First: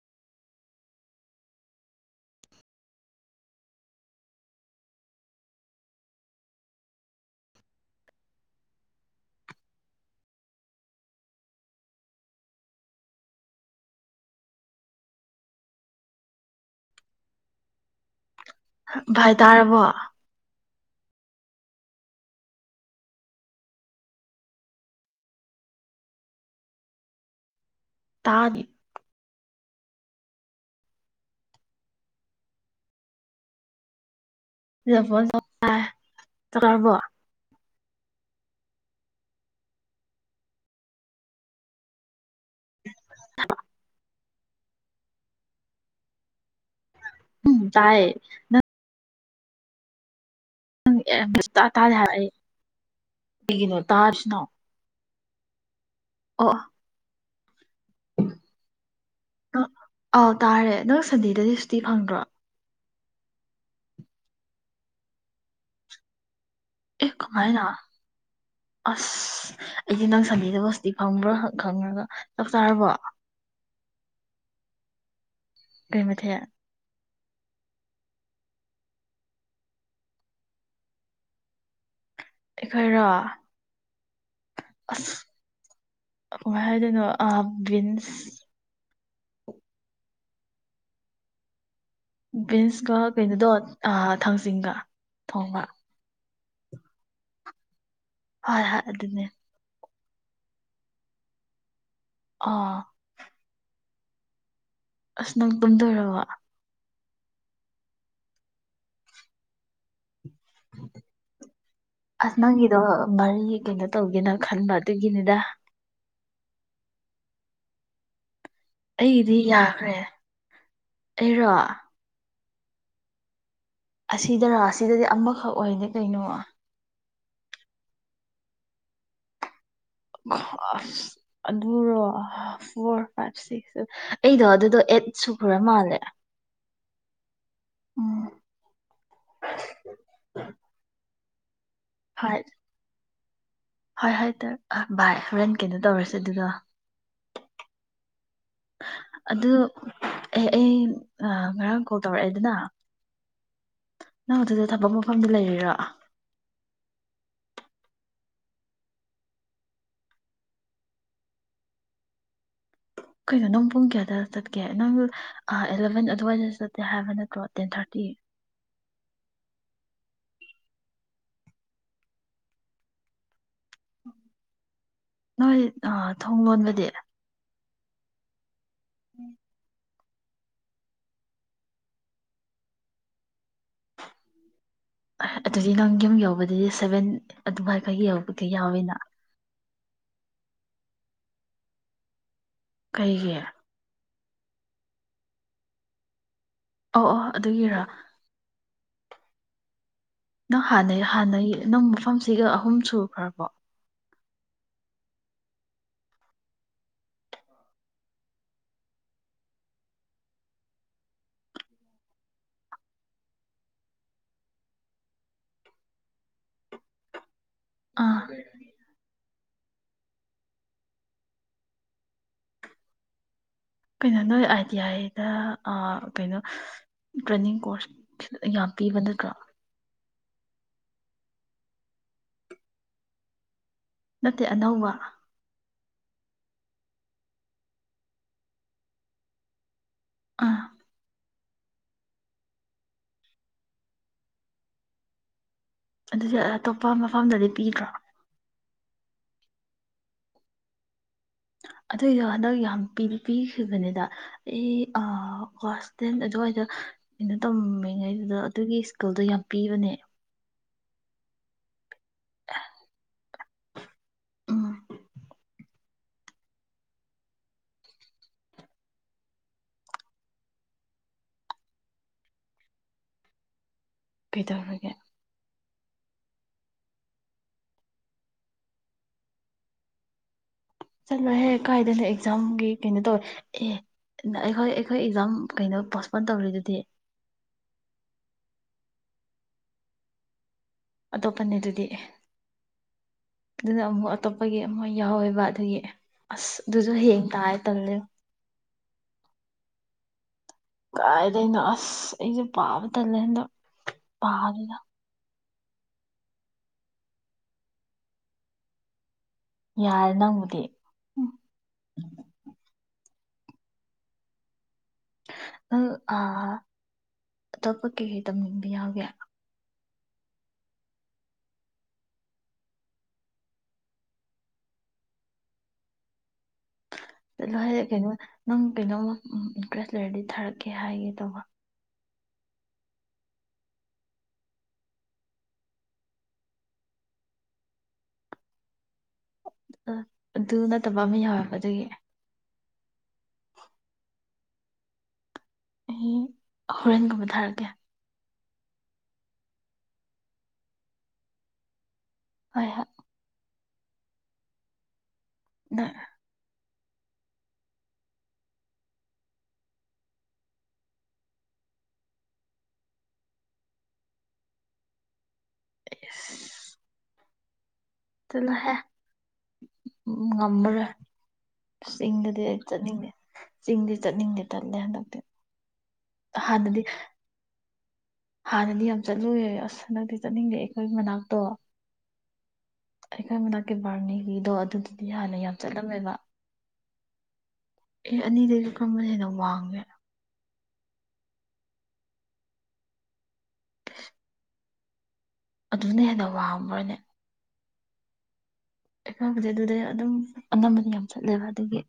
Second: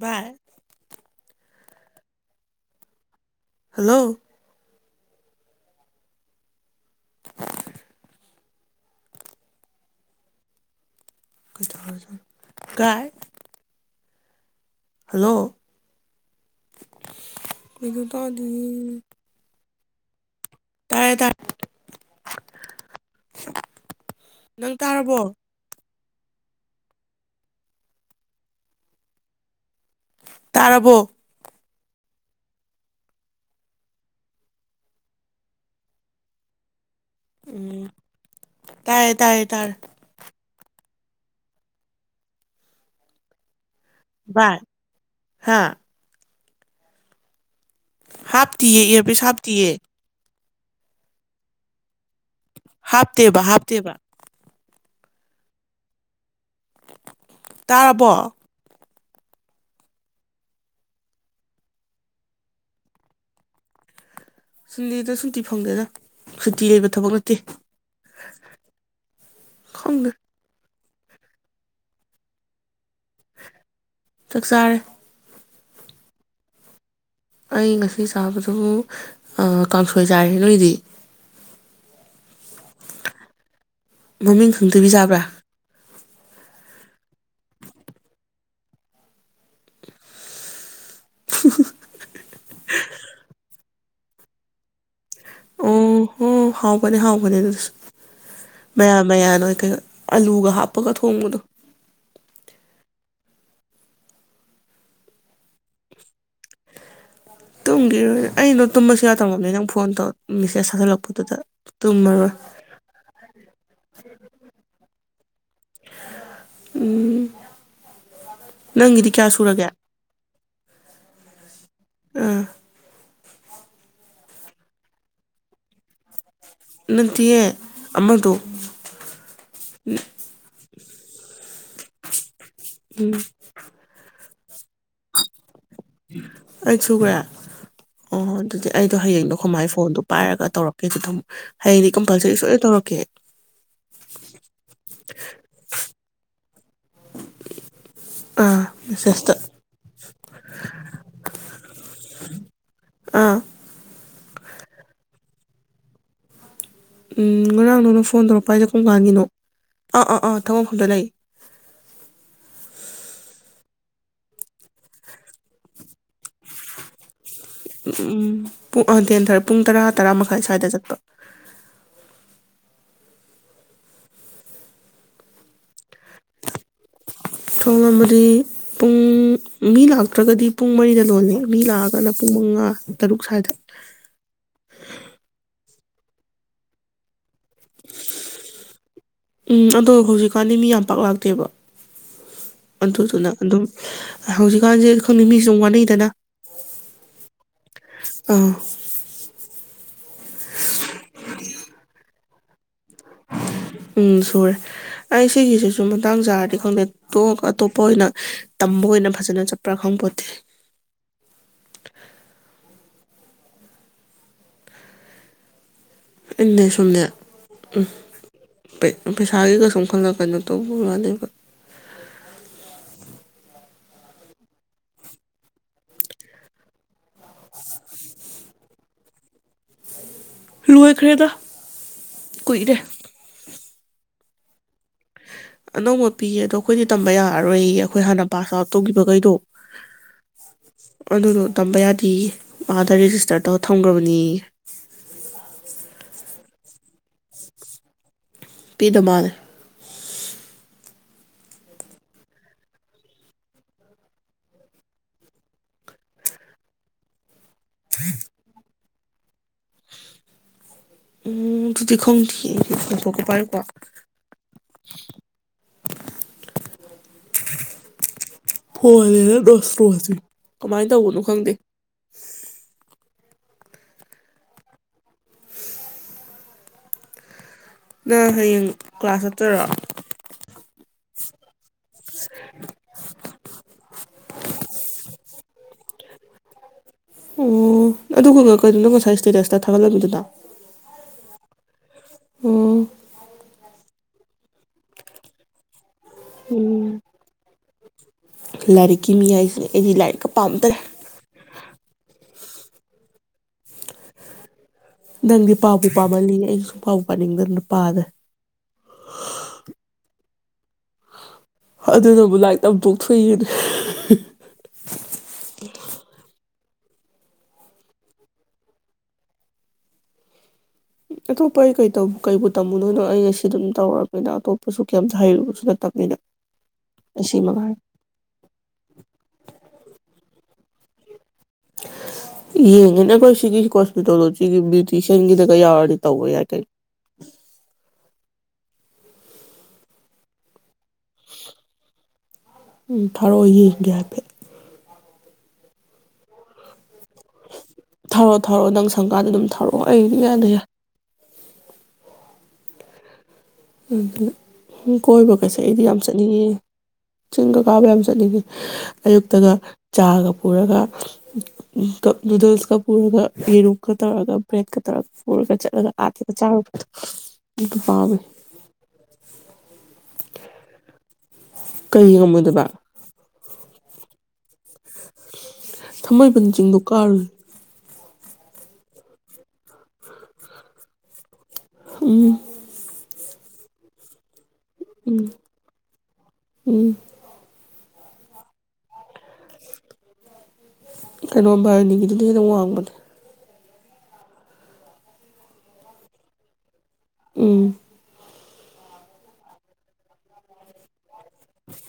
ꯚꯥꯏ ꯍꯜꯂꯣ! ꯀꯩꯗꯧꯔꯖꯥꯠꯅꯣ ꯀꯥꯏ꯫ ꯍꯜꯂꯣ! ꯀꯩꯝꯇ ꯇꯥꯗꯤꯌꯦ꯫ ꯚꯥꯏ ꯇꯥꯔꯕꯣ ꯇꯥꯔꯦ- ꯇꯥꯔꯦ ꯅꯪ ꯇꯥꯔꯕꯣ? ꯇꯥꯗꯦ꯫ ꯇꯥꯔꯕꯣ? [unintelligible] ꯎꯝ ꯇꯥꯏꯌꯦ - ꯇꯥꯏꯌꯦ ꯇꯥꯔꯦ꯫ ꯚꯥꯏ ꯍꯥꯥ? ꯎꯝ ꯇꯥꯏꯌꯦ ꯍꯥꯞ ꯇꯌꯦ ꯏꯌꯔ ꯄꯤꯁ ꯍꯥꯞ ꯇꯤꯌꯦ [unintelligible] ꯍꯥꯞꯇꯦꯕ- ꯀꯩꯒꯤꯅꯣ ꯍꯥꯞꯇꯦꯕ꯫ ꯇꯥꯗ꯭ꯔꯤꯁꯤꯅꯣ ꯑꯣ. ꯇꯥꯔ ꯕꯣ? ꯑꯥꯎ ꯇꯥꯔꯦ ꯅꯪ ꯁꯟꯗꯦꯗꯗꯤ ꯁꯨꯇꯤ ꯐꯪꯗ꯭ꯔꯣ? ꯁꯟꯗꯦꯗ ꯁꯨꯇꯤ ꯐꯪꯗꯦꯗ ꯫ ꯑꯦ ꯀꯃꯥꯏꯅ ꯑꯁ ꯑꯩꯗꯤ ꯈꯪꯗꯦ ꯅꯪ ꯁꯟꯗꯦꯗ ꯁ ꯁꯤ ꯐꯪꯕ꯭ꯔꯥ ꯈꯪꯈ꯭ꯔꯒ ꯆꯞ ꯆꯥꯔꯕꯣ? ꯆꯥꯛ ꯆꯥꯔꯦ꯫ ꯀꯩ ꯃꯊꯦꯜ? ꯑꯩ ꯉꯁꯤ ꯆꯥꯕꯗꯨ ꯀꯥꯡꯁꯣꯏ ꯆꯥꯏꯔꯦ꯫ ꯅꯣꯏꯗꯤ? ꯑꯩꯈꯣꯏꯔꯣ? ꯃꯃꯤꯡ ꯈꯪꯗꯕꯤ ꯑꯁ ꯆꯥꯕꯔꯥ? ꯀꯃꯥꯏ ꯍꯥꯏꯗꯅꯣ ꯑꯥ ꯕꯤꯟꯁ [unintelligible] ꯕꯤꯟꯁꯀ ꯀꯩꯅꯣꯗꯣ ꯊꯥꯡꯖꯤꯡꯒ ꯊꯣꯡꯕ꯫ ꯑꯣ ꯍꯥꯎꯕꯅꯤ - ꯍꯥꯎꯕꯅꯤ ꯑꯗꯨꯁꯨ꯫ ꯍꯣꯏ ꯍꯣꯏ ꯃꯌꯥꯟ - ꯑꯗꯨꯅꯦ ꯃꯌꯥꯟ ꯑꯣꯏ ꯀꯦꯏꯑꯣꯏ꯫ ꯑꯂꯨꯒ ꯍꯥꯞꯄꯒ ꯊꯣꯡꯉꯗꯣ ꯑꯥ ꯑꯁ ꯅꯪ ꯇꯨꯝꯗꯧꯔꯕ ꯇꯨꯝꯒꯤꯔ ꯑꯩꯅꯣ ꯇꯨꯝꯕꯁꯨ ꯌꯥ ꯇꯝꯃꯕꯅꯤ ꯅꯪ ꯐꯣꯟ ꯇꯧꯔ ꯑꯁ ꯅꯪꯒꯤꯗꯣ ꯃꯔꯤ ꯀꯩꯅꯣ ꯇꯧꯒꯦꯅ ꯈꯟꯕ ꯑꯗꯨꯒꯤꯅꯤꯗ ꯎꯝ ꯅꯪꯒꯤꯗꯤ ꯀꯌꯥ ꯁꯨꯔꯒꯦ ꯑꯦꯔꯣ ꯑꯥ ꯑꯁꯤꯗꯔꯥ ꯑꯁꯤꯗꯗꯤ ꯑꯃꯈꯛ ꯑꯣꯏꯗꯤꯦ ꯀꯩꯅꯣ ꯠꯇꯤꯌꯦ ꯑꯃꯗ ꯑꯁ ꯑꯗꯨꯔꯣ ꯐꯣꯔ ꯎꯝ ꯐꯥꯏꯚ ꯁꯤꯁ ꯑꯩꯗꯣ ꯑꯗꯨꯗꯣ ꯑꯦꯠꯁꯨ ꯑꯩ ꯁꯨꯈ꯭ꯔꯦ ꯑꯣ ꯎꯝ ꯑꯗꯨꯗꯤ ꯑꯩꯗꯣ ꯍꯌꯦꯡꯗꯣ ꯈꯨꯃꯥꯏ ꯐꯣꯟꯗꯣ ꯄꯥꯏꯔꯒ ꯇꯧꯔꯛꯀꯦ ꯑꯗꯨ ꯑꯗꯨꯝ ꯍꯥꯏꯗꯤ ꯀꯝꯄꯜꯁꯔꯤ ꯍꯣꯏ ꯁꯣꯏꯅ ꯇꯧꯔꯛꯀꯦ ꯍꯣꯏ ꯍꯣꯏ ꯚꯥꯏ ꯍꯣꯔꯦꯟ ꯀꯩꯅꯣ ꯇꯧꯔꯁꯦ ꯑꯗꯨꯗꯣ ꯑꯥ ꯃꯦꯁꯦꯁꯇ ꯑꯗꯨ ꯑꯩ ꯉꯔꯥꯡ ꯀꯣꯜ ꯇꯧꯔꯛꯑꯦ ꯑꯗꯨꯅ ꯑꯥ ꯅꯪ ꯑꯗꯨꯗ ꯊꯕꯛ ꯃꯐꯝꯗꯨ ꯂꯩꯔꯤꯔꯥ ꯎꯝ ꯉꯔꯥꯡ ꯅꯅ ꯐꯣꯟ ꯇꯧꯔꯛꯄ ꯍꯥꯏꯁꯦ ꯀꯣꯡꯀꯥꯟꯒꯤꯅꯣ ꯑꯥ ꯑꯥ ꯑꯥ ꯊꯕꯐꯝꯗ ꯂꯩ ꯀꯩꯅꯣ ꯅꯪ ꯄꯨꯡ ꯀꯌꯥꯗ ꯆꯠꯀꯦ ꯅꯪ ꯑꯦꯂꯚꯦꯟ ꯑꯗꯨꯋꯥꯏꯗ ꯆꯠꯇꯦ ꯍꯥꯏꯕ ꯅꯠꯇ꯭ꯔꯣ ꯇꯦꯟ ꯊꯥꯔꯇꯤ ꯎꯝ ꯄꯨꯡ ꯍꯟꯊꯦꯟꯥꯔ ꯄꯨꯡ ꯇꯔꯥ ꯇꯔꯥ ꯃꯈꯥꯏ ꯁ꯭ꯋꯥꯏꯗ ꯆꯠꯄ ꯅꯣꯏ ꯊꯣꯡ ꯂꯣꯟꯕꯗꯤ ꯊꯣꯡ ꯑꯃꯗꯤ ꯄꯨꯡ ꯃꯤ ꯂ ꯠꯇ꯭ꯔꯒꯗꯤ ꯄꯨꯡ ꯃꯔꯤꯗ ꯂꯣꯂꯦ ꯃꯤ ꯂꯥꯛꯑꯒꯅ ꯄꯨꯡ ꯃꯉꯥ ꯇꯔꯨꯛ ꯁ꯭ꯋꯥꯏꯗ ꯑꯗꯨꯗꯤ ꯅꯪ ꯌꯨꯝ ꯌꯧꯕꯗꯗꯤ ꯁꯚꯦꯟ ꯑꯗꯨꯃꯥꯏꯈ ꯌꯧꯕꯗꯤ ꯌꯥꯎꯋꯤꯅ ꯎꯝ ꯑꯗꯣ ꯍꯧꯖꯤꯛꯀꯥꯟꯗꯤ ꯃꯤ ꯌꯥꯝ ꯄꯥꯛ ꯂꯥꯛꯇꯦꯕ ꯑꯗꯨꯗꯨꯅ ꯀꯩꯒꯤ ꯑꯗꯨꯝ ꯍꯧꯖꯤꯛꯀꯥꯟꯁꯦ ꯈꯪꯅꯤꯡ ꯃꯤꯁꯤ ꯌꯥꯝ ꯋꯥꯠꯅꯩꯗꯅ ꯑ ꯑꯣ ꯑꯗꯨꯒꯤꯔꯥ ꯑꯥ ꯅꯪ ꯍꯥꯟꯅꯩ ꯍꯥꯟꯅꯩ ꯅꯪ ꯃꯐꯝꯁꯤꯒ ꯑꯍꯨꯝ ꯁꯨꯈ꯭ꯔꯕꯣ ꯎꯝ ꯁꯨꯔꯦ ꯑꯩ ꯁꯤꯒꯤꯁꯤꯁꯨ ꯃꯇꯥꯡ ꯆꯥꯔꯗꯤ ꯈꯪꯗꯦ ꯑꯇꯣꯞꯄ ꯑꯣꯏꯅ ꯇꯝꯕ ꯑꯣꯏꯅ ꯐꯖꯅ ꯆꯠꯄ꯭ꯔꯥ ꯈꯪꯕꯣꯠꯇꯦ ꯏꯟꯅ ꯁꯣꯗꯦ ꯑꯥ ꯄꯩꯁꯥꯒꯤꯒ ꯁꯨꯝ ꯈꯜꯅ ꯀꯩꯅꯣ ꯇꯧꯕ ꯃꯥꯅꯦꯕ ꯀꯩꯅꯣ ꯅꯣꯏ ꯑꯥꯏ ꯇꯤ ꯑꯥꯏꯗ ꯀꯩꯅꯣ ꯇ꯭ꯔꯦꯅꯤꯡ ꯀꯣꯔꯁ ꯌꯥꯝ ꯄꯤꯕ ꯅꯠꯇ꯭ꯔꯣ ꯂꯣꯏꯈ꯭ꯔꯦꯗ ꯀꯨꯏꯔꯦ ꯅꯠꯇꯦ ꯑꯅꯧꯕ ꯑꯅꯧꯕ ꯄꯤꯌꯦ ꯑꯗꯣ ꯑꯩꯈꯣꯏꯗꯤ ꯇꯝꯕ ꯌꯥꯔꯔꯣꯏ ꯑꯩꯈꯣꯏ ꯍꯥꯟꯅ ꯄꯥꯁ ꯑꯥꯎꯠ ꯇꯧꯈꯤꯕꯈꯩꯗꯣ ꯑꯥ ꯑꯗꯨꯣ ꯇꯝꯕ ꯌꯥꯗꯦ ꯃꯥꯗ ꯔꯦꯖꯤꯁꯇꯔ ꯇꯧ ꯊꯝꯈ꯭ꯔꯕꯅꯤ ꯑꯗꯨꯗꯤ ꯑꯇꯣꯞꯄ ꯃꯐꯝꯗꯗꯤ ꯄꯤꯗ꯭ꯔꯣ ꯄꯤ ꯑꯗꯨꯕꯗ ꯑꯗꯨꯏꯗꯣ ꯍꯟꯗꯛ ꯌꯥꯝ ꯄꯤꯈꯤꯕꯅꯤꯗ ꯑꯩ ꯀ꯭ꯂꯥꯁ ꯇꯦꯟ ꯑꯗꯨꯋꯥꯏꯗ ꯇꯝꯃꯤꯉꯩꯗꯨꯗ ꯑꯗꯨꯒꯤ ꯀꯜꯗꯣ ꯌꯥꯝ ꯄꯤꯕꯅꯦ ꯎꯝ ꯗꯤ ꯈꯣꯡ ꯊꯊꯒ ꯄꯥꯏꯦ ꯀꯣ ꯎꯝ ꯐꯗꯅ ꯗꯁ ꯂꯣꯁꯤ ꯀꯃꯥꯏꯅ ꯇꯧꯅꯨ ꯈꯪꯗ ꯀꯩꯗꯧꯔꯒꯦ ꯅꯪ ꯍꯌꯦꯡ ꯀ꯭ꯂꯥꯁ ꯆꯠꯇꯔꯣ ꯆꯂꯣ ꯍꯦꯛ ꯀꯥꯏꯗꯅ ꯑꯦꯛꯖꯥꯝꯒꯤ ꯀꯩꯅꯣ ꯇꯧꯋꯦ ꯑꯦ ꯑꯩꯈꯣꯏ ꯑꯩꯈꯣꯏ ꯑꯦꯛꯖꯥꯝ ꯀꯩꯅꯣ ꯄꯣꯁꯄꯣꯟ ꯇꯧꯔꯤꯗꯨꯗꯤ ꯑꯣ ꯑꯗꯨꯒ ꯀꯩꯩꯅꯣꯅꯣ ꯉꯁꯥꯏ ꯁ꯭ꯇꯦꯇꯁꯇ ꯊꯥꯒꯠꯂꯝꯃꯤꯗꯨꯅ ꯑꯇꯣꯞꯄꯅꯦ ꯑꯗꯨꯗꯤ ꯑꯣ ꯑꯗꯨꯅ ꯑꯃꯨꯛ ꯑꯇꯣꯞꯄꯒꯤ ꯑꯃ ꯌꯥꯎꯋꯦꯕ ꯑꯗꯨꯒꯤ ꯑꯁ ꯎꯝ ꯑꯗꯨꯁꯨ ꯍꯌꯦꯡ ꯇꯥꯌꯦ ꯇꯜꯂꯦ ꯂꯥꯏꯔꯤꯛꯀꯤ ꯃꯤ ꯍꯥꯏꯁꯤꯅꯦ ꯑꯩꯗꯤ ꯂꯥꯏꯔꯤꯛꯀ ꯄꯥꯝꯗ꯭ꯔꯦ ꯀꯥꯏꯗꯩꯅꯣ ꯑꯁ ꯑꯩꯁꯦ ꯄꯥꯕ ꯇꯜꯂꯦ ꯑꯗꯣ ꯄꯥꯗꯅ ꯅꯪꯗꯤ ꯄꯥꯕꯨ ꯄꯥꯃꯜꯂꯤ ꯑꯩꯗꯤ ꯁꯨꯛꯄꯥꯕꯨ ꯄꯥꯅꯤꯡꯗꯅ ꯄꯥꯗꯦ ꯌꯥꯔꯦ ꯅꯪꯕꯨꯗꯤ ꯎꯝ ꯑꯗꯨꯅꯕꯨ ꯂꯥꯏꯔꯤꯛ ꯇꯝ ꯄꯣꯛꯊꯣꯛ ꯐꯨꯔ ꯑ ꯑ ꯑꯇꯣꯞꯄ ꯀꯩꯀꯩ ꯇꯝꯅꯤꯡꯕ ꯌꯥꯎꯒꯦ ꯑꯇꯣꯞꯄ ꯑꯩ ꯀ ꯀꯩꯕꯨ ꯇꯝꯃꯨ ꯗꯣꯏꯅꯣ ꯑꯩ ꯉꯁꯤ ꯑꯗꯨꯝ ꯇꯧꯔꯕꯅꯤꯅ ꯑꯇꯣꯞꯄꯁꯨ ꯀꯦꯝꯃꯥ ꯍꯩꯔꯨꯕꯁꯨ ꯅꯠꯇꯕꯅꯤꯅ ꯑꯁꯤ ꯃꯉꯥꯏ ꯆꯂꯣꯍꯦ ꯀꯩꯅꯣ ꯅꯪ ꯀꯩꯅꯣꯝꯃ ꯏꯟꯇꯔꯦꯁ ꯂꯩꯔꯗꯤ ꯊꯥꯔꯛ ꯀꯀꯦ ꯍꯥꯏꯒꯦ ꯇꯧꯕ ꯌꯦꯡꯉꯤꯅꯦ ꯑꯩꯈꯣꯏ ꯁꯤꯒꯤ ꯍꯣꯁꯄꯤꯇꯥꯜꯗ ꯁꯤꯒꯤ ꯕ꯭ꯌꯨꯇꯤꯁꯤꯌꯥꯟꯒꯤꯗꯒ ꯌꯥꯎꯔꯗꯤ ꯇꯧꯕ ꯌꯥꯏ ꯀꯩ ꯑꯗꯨ ꯅꯠꯇꯕ ꯑꯃ ꯌꯥꯎꯋꯦꯕ ꯑꯗꯨꯒꯤ ꯎꯝ ꯊꯔꯛꯑꯣ ꯌꯦꯡꯒꯦ ꯍꯥꯏꯐꯦꯠ ꯑꯩ ꯍꯣꯔꯦꯟꯒꯨꯝꯕ ꯊꯥꯔꯛꯀꯦ ꯊꯥꯔꯛꯑꯣ ꯊꯥꯔꯛꯑꯣ ꯅꯪ ꯁꯪꯀꯥꯟꯗ ꯑꯗꯨꯝ ꯊꯥꯔꯛꯑꯣ ꯑꯩ ꯑꯗꯨꯝ ꯏꯌꯥꯗ ꯌꯥꯏ ꯍꯣꯏ ꯍꯣꯏ ꯏꯇ ꯀꯣꯏꯕꯒꯥꯁꯦ ꯑꯩꯗꯤ ꯅꯪ ꯌꯥꯝ ꯆꯠꯅꯤꯡꯉꯦ ꯆꯤꯡꯒ ꯀꯥꯕ ꯌꯥꯝ ꯆꯠꯅꯤꯡꯉꯤ ꯑꯌꯨꯛꯇꯒ ꯆꯥ ꯒꯥ ꯄꯨꯔꯒ ꯅꯨꯗꯜꯁꯀ ꯄꯨꯔꯒ ꯌꯦꯔꯨꯝꯀ ꯇꯧꯔꯒ ꯕ꯭ꯔꯦꯗꯀ ꯇꯧꯔꯒ ꯄꯨꯔꯒ ꯆꯠꯂꯒ ꯑꯥꯗꯒ ꯑꯁ ꯆꯥꯔꯨꯕꯗꯣ ꯠꯇ ꯐꯕ ꯆꯠꯂꯣꯍꯦ ꯉꯝꯃꯔꯣꯏ ꯀꯩ ꯆꯤꯡꯗꯗꯤ ꯑꯩ ꯉꯝꯃꯣꯏꯗꯕ ꯆꯠꯅꯤꯡꯗꯦ ꯆꯤꯡꯗꯤ ꯆꯠꯅꯤꯡꯗꯦ ꯇꯜꯂꯦ ꯍꯥꯏꯗꯤ ꯊꯥꯡꯃꯩꯕꯟ ꯆꯤꯡꯗꯣ ꯍꯥꯟꯅꯗꯤ ꯀꯥꯔꯨꯏ ꯍꯥꯟꯅꯗꯤ ꯌꯥꯝ ꯆꯠꯅꯤꯡꯂꯝꯃꯦ ꯑꯁ ꯍꯟꯗꯛꯇꯤ ꯆꯠꯅꯤꯡꯗꯦ ꯑꯩꯈꯣꯏꯒꯤ ꯃꯅꯥꯛꯇꯣ ꯎꯝ ꯃ ꯂꯦꯕꯥꯔꯅꯤꯒꯤꯗꯣ ꯑꯗꯨꯗꯨꯗꯤ ꯎꯝ ꯍꯥꯟꯅ ꯌꯥꯝ ꯆꯠꯂꯝꯃꯦꯕ ꯎꯝ ꯑꯦ ꯑꯅꯤꯗꯨꯗꯒꯤ ꯀꯔꯝꯕꯅ ꯍꯦꯟꯅ ꯋꯥꯡꯒꯦꯅ ꯀꯩꯅꯣ ꯕꯥꯥꯔꯅꯤꯒꯤꯗꯨꯅꯥꯗꯤ ꯍꯦꯟꯅ ꯋꯥꯡꯕꯅꯦ ꯒ ꯑꯗꯨꯅ ꯍꯦꯟꯅ ꯋꯥꯡꯕ꯭ꯔꯅꯦ ꯎꯝ ꯑꯩ ꯈꯁꯦ ꯑꯗꯨꯗꯤ ꯑꯗꯨꯝ ꯑꯅꯝꯕꯅꯤ ꯌꯥꯝ ꯆꯠꯂꯦꯕ ꯑꯗꯨꯒꯤ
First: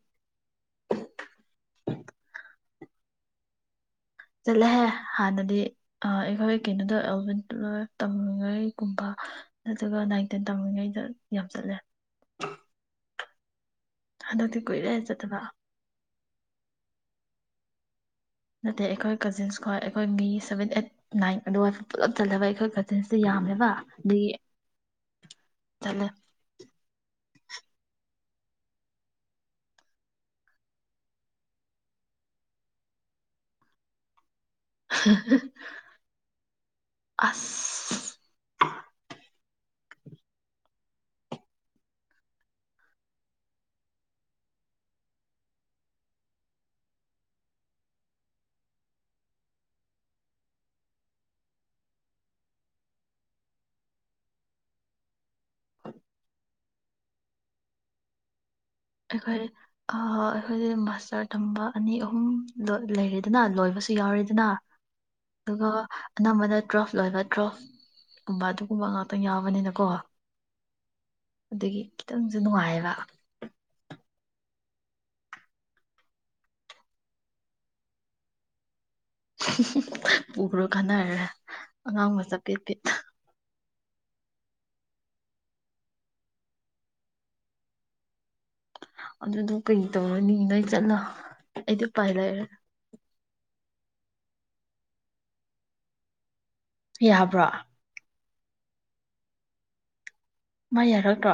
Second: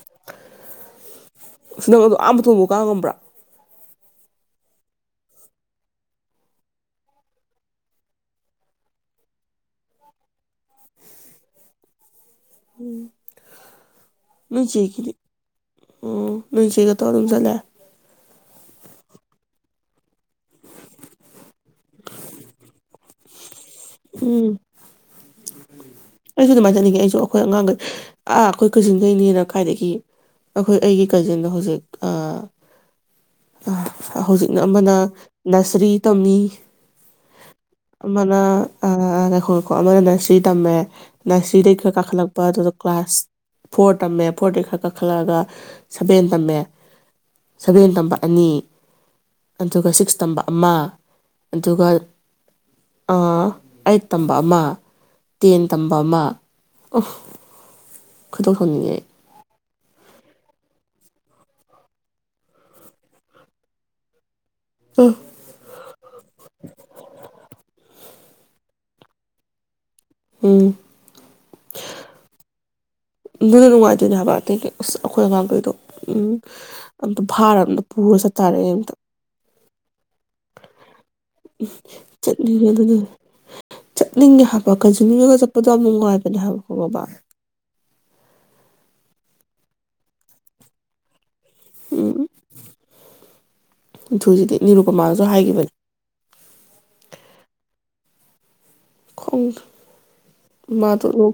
ꯅ ꯑ ꯊ ꯋꯥꯉꯕ꯭ꯔꯥ ꯆꯠꯂꯦꯍꯦ ꯍꯥꯟꯅꯗꯤ ꯑꯩꯈꯣꯏ ꯀꯩꯅꯣꯗꯣ ꯑꯦꯜꯕꯦꯝ ꯂꯣꯏ ꯇꯝꯂꯤꯉꯩꯒꯨꯝꯕ ꯅꯠꯇ꯭ꯔꯒ ꯅꯥꯏꯟꯇꯤꯟ ꯇꯝꯂꯤꯉꯩꯗ ꯌꯥꯝ ꯆꯠꯂꯦ ꯎꯝ ꯍꯟꯗꯛꯇꯤ ꯀꯨꯏꯔꯦ ꯅꯆꯦꯗꯤ ꯆꯠꯇꯕ ꯎ ꯅꯆꯦꯒ ꯍꯔ ꯆ ꯅꯠꯇꯦ ꯑꯩꯈꯣꯏ ꯀꯖꯤꯟꯁꯀꯣ ꯑꯩꯈꯣꯏ ꯃꯤ ꯁꯕꯦꯟ ꯑꯩꯠ ꯅꯥꯏꯟ ꯑꯗꯨꯋꯥꯏꯐ ꯄꯨꯂꯞ ꯆꯜꯂꯕ ꯑꯩꯈꯣꯏ ꯀꯖꯤꯟꯁꯇꯦ ꯌꯥꯝꯃꯦꯕ ꯑꯗꯨꯒꯤ ꯎꯝ ꯆꯠꯂꯦ ꯑꯩꯁꯨ ꯇꯃꯥꯏꯖꯅꯤ ꯑꯩꯁꯨ ꯑꯩꯈꯣꯏ ꯑꯉꯥꯡꯈꯩ ꯑꯥ ꯑꯩꯈꯣꯏ ꯀꯥꯖꯤꯟꯈꯩꯅꯤꯅ ꯀꯥꯏꯗꯒꯤ ꯑꯩꯈꯣꯏ ꯑꯩꯒꯤ ꯀꯖꯤꯟꯗꯣ ꯍꯧꯖꯤꯛ ꯑꯥ ꯑꯥ ꯍꯧꯖꯤꯛ ꯑꯃꯅ ꯅꯁꯔꯤ ꯇꯝꯃꯤ ꯑꯁ ꯑꯃꯅ ꯉꯥꯏꯈꯣ ꯉꯥꯏꯈꯣ ꯑꯃꯅ ꯅꯁꯔꯤ ꯇꯝꯃꯦ ꯅꯁꯔꯤꯗꯒꯤꯩ ꯈꯔ ꯀꯥꯈꯠꯂꯛꯄ ꯑꯗꯨꯗ ꯀ꯭ꯂꯥꯁ ꯐꯣꯔ ꯇꯝꯃꯦ ꯐꯣꯔꯗꯩ ꯈꯔ ꯀꯥꯈꯠꯂꯛꯑꯒ ꯁꯚꯦꯟ ꯇꯝꯃꯦ ꯁꯚꯦꯟ ꯇꯝꯕ ꯑꯅꯤ ꯑꯗꯨꯒ ꯁꯤꯛꯁ ꯇꯝꯕ ꯑꯃ ꯑꯗꯨꯒ ꯑꯩꯠ ꯇꯝꯕ ꯑꯃ ꯇꯦꯟ ꯇꯝꯕ ꯑꯃ ꯈꯨꯇꯣꯛ ꯊꯝꯅꯤꯡꯉꯦ ꯑꯩꯈꯣꯏ ꯑꯩꯈꯣꯏꯗꯤ ꯃꯥꯁꯇꯔ ꯊꯝꯕ ꯑꯅꯤ ꯑꯍꯨꯝ ꯂꯩꯔꯦꯗꯅ ꯂꯣꯏꯕꯁꯨ ꯌꯥꯎꯔꯤꯦꯗꯅ ꯎꯝ ꯑꯗꯨꯒ ꯑꯅꯝꯕꯅ ꯇ꯭ꯔꯣꯐ ꯂꯣꯏꯕ ꯇ꯭ꯔꯣꯐ ꯕ ꯑꯗꯨꯒꯨꯝꯕ ꯉꯥꯛꯇꯪ ꯌꯥꯎꯕꯅꯤꯅꯀꯣ ꯎꯝ ꯑꯗꯒꯤ ꯈꯤꯇꯪꯁꯨ ꯅꯨꯡꯉꯥꯏꯕ ꯁꯣꯏꯗꯅ ꯅꯨꯡꯉꯥꯏꯗꯣꯏꯅꯦ ꯍꯥꯏꯕ ꯑꯇꯦꯡ ꯑꯁ ꯑꯩꯈꯣꯏ ꯑꯉꯥꯡꯈꯩꯗꯣ ꯎꯝ ꯑꯝꯇ ꯚꯥꯔ ꯑꯝꯇ ꯄꯨꯔꯒ ꯆꯠꯇꯥꯔꯛꯑꯦ ꯑꯝꯇ ꯎꯈ꯭ꯔꯣ ꯈꯟꯅꯔꯔꯦ ꯑꯉꯥꯡ ꯃꯆꯥꯄꯦꯠ ꯆꯠꯅꯤꯡꯉꯦ ꯄꯦ ꯑꯗꯨꯅꯦ ꯆꯠꯅꯤꯡꯉꯦ ꯍꯥꯏꯕ ꯀꯟꯖꯨꯃꯤꯡꯔꯒ ꯆꯠꯄꯗꯣ ꯌꯥꯝ ꯅꯨꯡꯉꯥꯏꯕꯅꯦ ꯍꯥꯏꯕꯣ ꯕꯕꯥ ꯑꯗꯨꯗꯣ ꯀꯩ ꯇꯧꯔꯅꯤ ꯅꯣꯏ ꯆꯠꯂ ꯑꯩꯗꯤ ꯄꯥꯏ ꯂꯩ ꯅꯤꯡꯅꯤꯊꯨꯖꯤꯗꯤ ꯅꯤꯔꯨꯄꯃꯥꯅꯁꯨ ꯍꯥꯏꯈꯤꯕꯅꯤ ꯌꯥꯕ꯭ꯔꯣ ꯈꯣꯡ ꯃꯥ ꯇꯀ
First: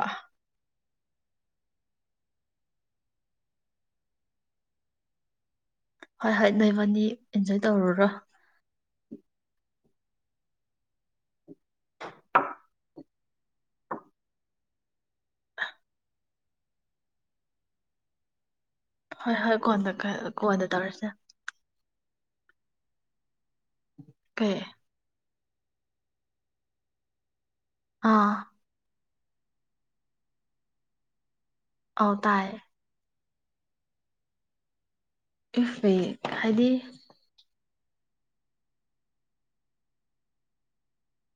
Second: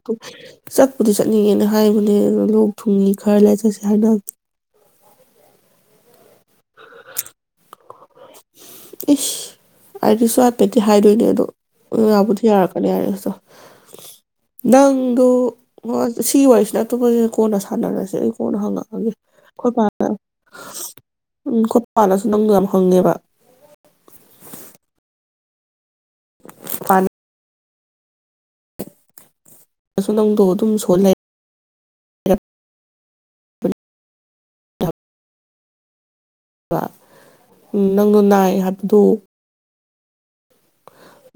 ꯆꯠꯄꯨꯗꯤ ꯆꯠꯅꯤꯡꯉꯦꯅ ꯍꯥꯏꯕꯅꯦ ꯑ ꯂꯣꯛ ꯊꯨꯡꯉ ꯈꯔ ꯂꯩ ꯆꯠꯁꯦ ꯍꯥꯏꯅ ꯍꯣꯏ ꯍꯣꯏ ꯅꯣꯏꯕꯅꯤ ꯑꯦꯟꯖꯣꯏ ꯇꯧꯔꯨꯔ ꯏꯁ ꯍꯥꯏꯗꯤꯁꯨ ꯍꯥꯏꯐꯦꯠꯇ ꯍꯥꯏꯗꯣꯏꯅꯦ ꯑꯗꯣꯕꯨꯗꯤ ꯌꯥꯔꯛꯀꯅꯤ ꯌꯥꯔꯦ ꯁꯤꯗꯣ ꯅꯪꯗꯣ ꯁꯤꯒꯤ ꯋꯥꯔꯤꯁꯤꯅ ꯑꯇꯣꯞꯄꯁꯤꯅ ꯀꯣꯟꯅ ꯁꯥꯟꯅꯔꯁꯦ ꯑꯩ ꯀꯣꯟꯅ ꯍꯪꯉꯛ ꯍꯣꯏ ꯍꯣꯏ ꯀꯣꯟꯗ ꯀꯣꯟꯗ ꯇꯧꯔꯁꯦ ꯄꯥꯟꯜꯅꯁꯨ ꯅꯪꯗꯣ ꯌꯥꯝ ꯍꯪꯉꯦꯕ ꯀꯦ ꯑꯅꯤ ꯑꯥ ꯁꯨ ꯅꯪꯗꯣ ꯑꯗꯨꯝ ꯁꯣꯂꯩ ꯑ ꯇꯥꯏ ꯂꯩꯔꯕ [inaudible] ꯍꯥꯏꯕꯗꯤ ꯎꯝ ꯅꯪꯗꯣ ꯅꯥꯏ ꯍꯥꯏꯕꯗꯨ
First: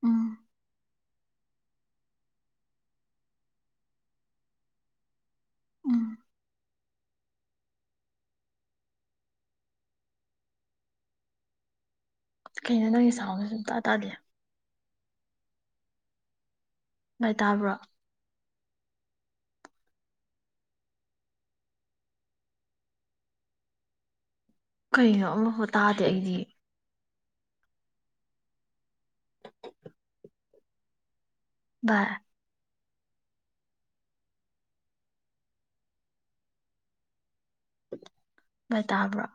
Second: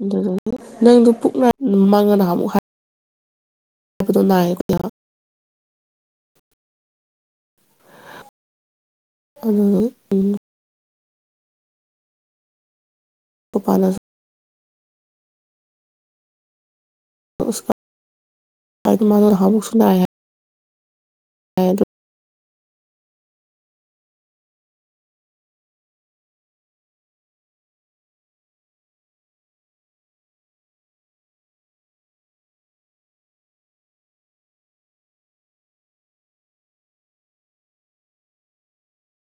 ꯎꯝ ꯅꯪ ꯄꯨꯛꯅ ꯃꯥꯡꯉꯅ ꯑꯃꯨꯛ ꯍꯥꯏ ꯍꯥꯏꯕꯗꯣ ꯅꯥꯏꯌꯦ ꯑꯩꯈꯣꯏꯅ ꯎꯝ ꯑꯗꯨ ꯎ ꯑꯩꯈꯣꯏ ꯀꯩꯅꯩꯅꯅ ꯄꯥꯅꯁꯨ ꯇꯗ ꯥꯏ ꯇꯥꯕ꯭ꯔꯣ ꯍꯥꯏꯃꯥꯟꯅ ꯍꯥꯕꯨꯁꯅ ꯑ ꯑꯗꯨ ꯀꯩꯅꯣ ꯑꯃꯐꯥꯎ ꯇꯥꯗꯦ ꯑꯩꯗꯤ [inaudible] ꯕꯥꯏ ꯇꯥꯕ꯭ꯔꯥ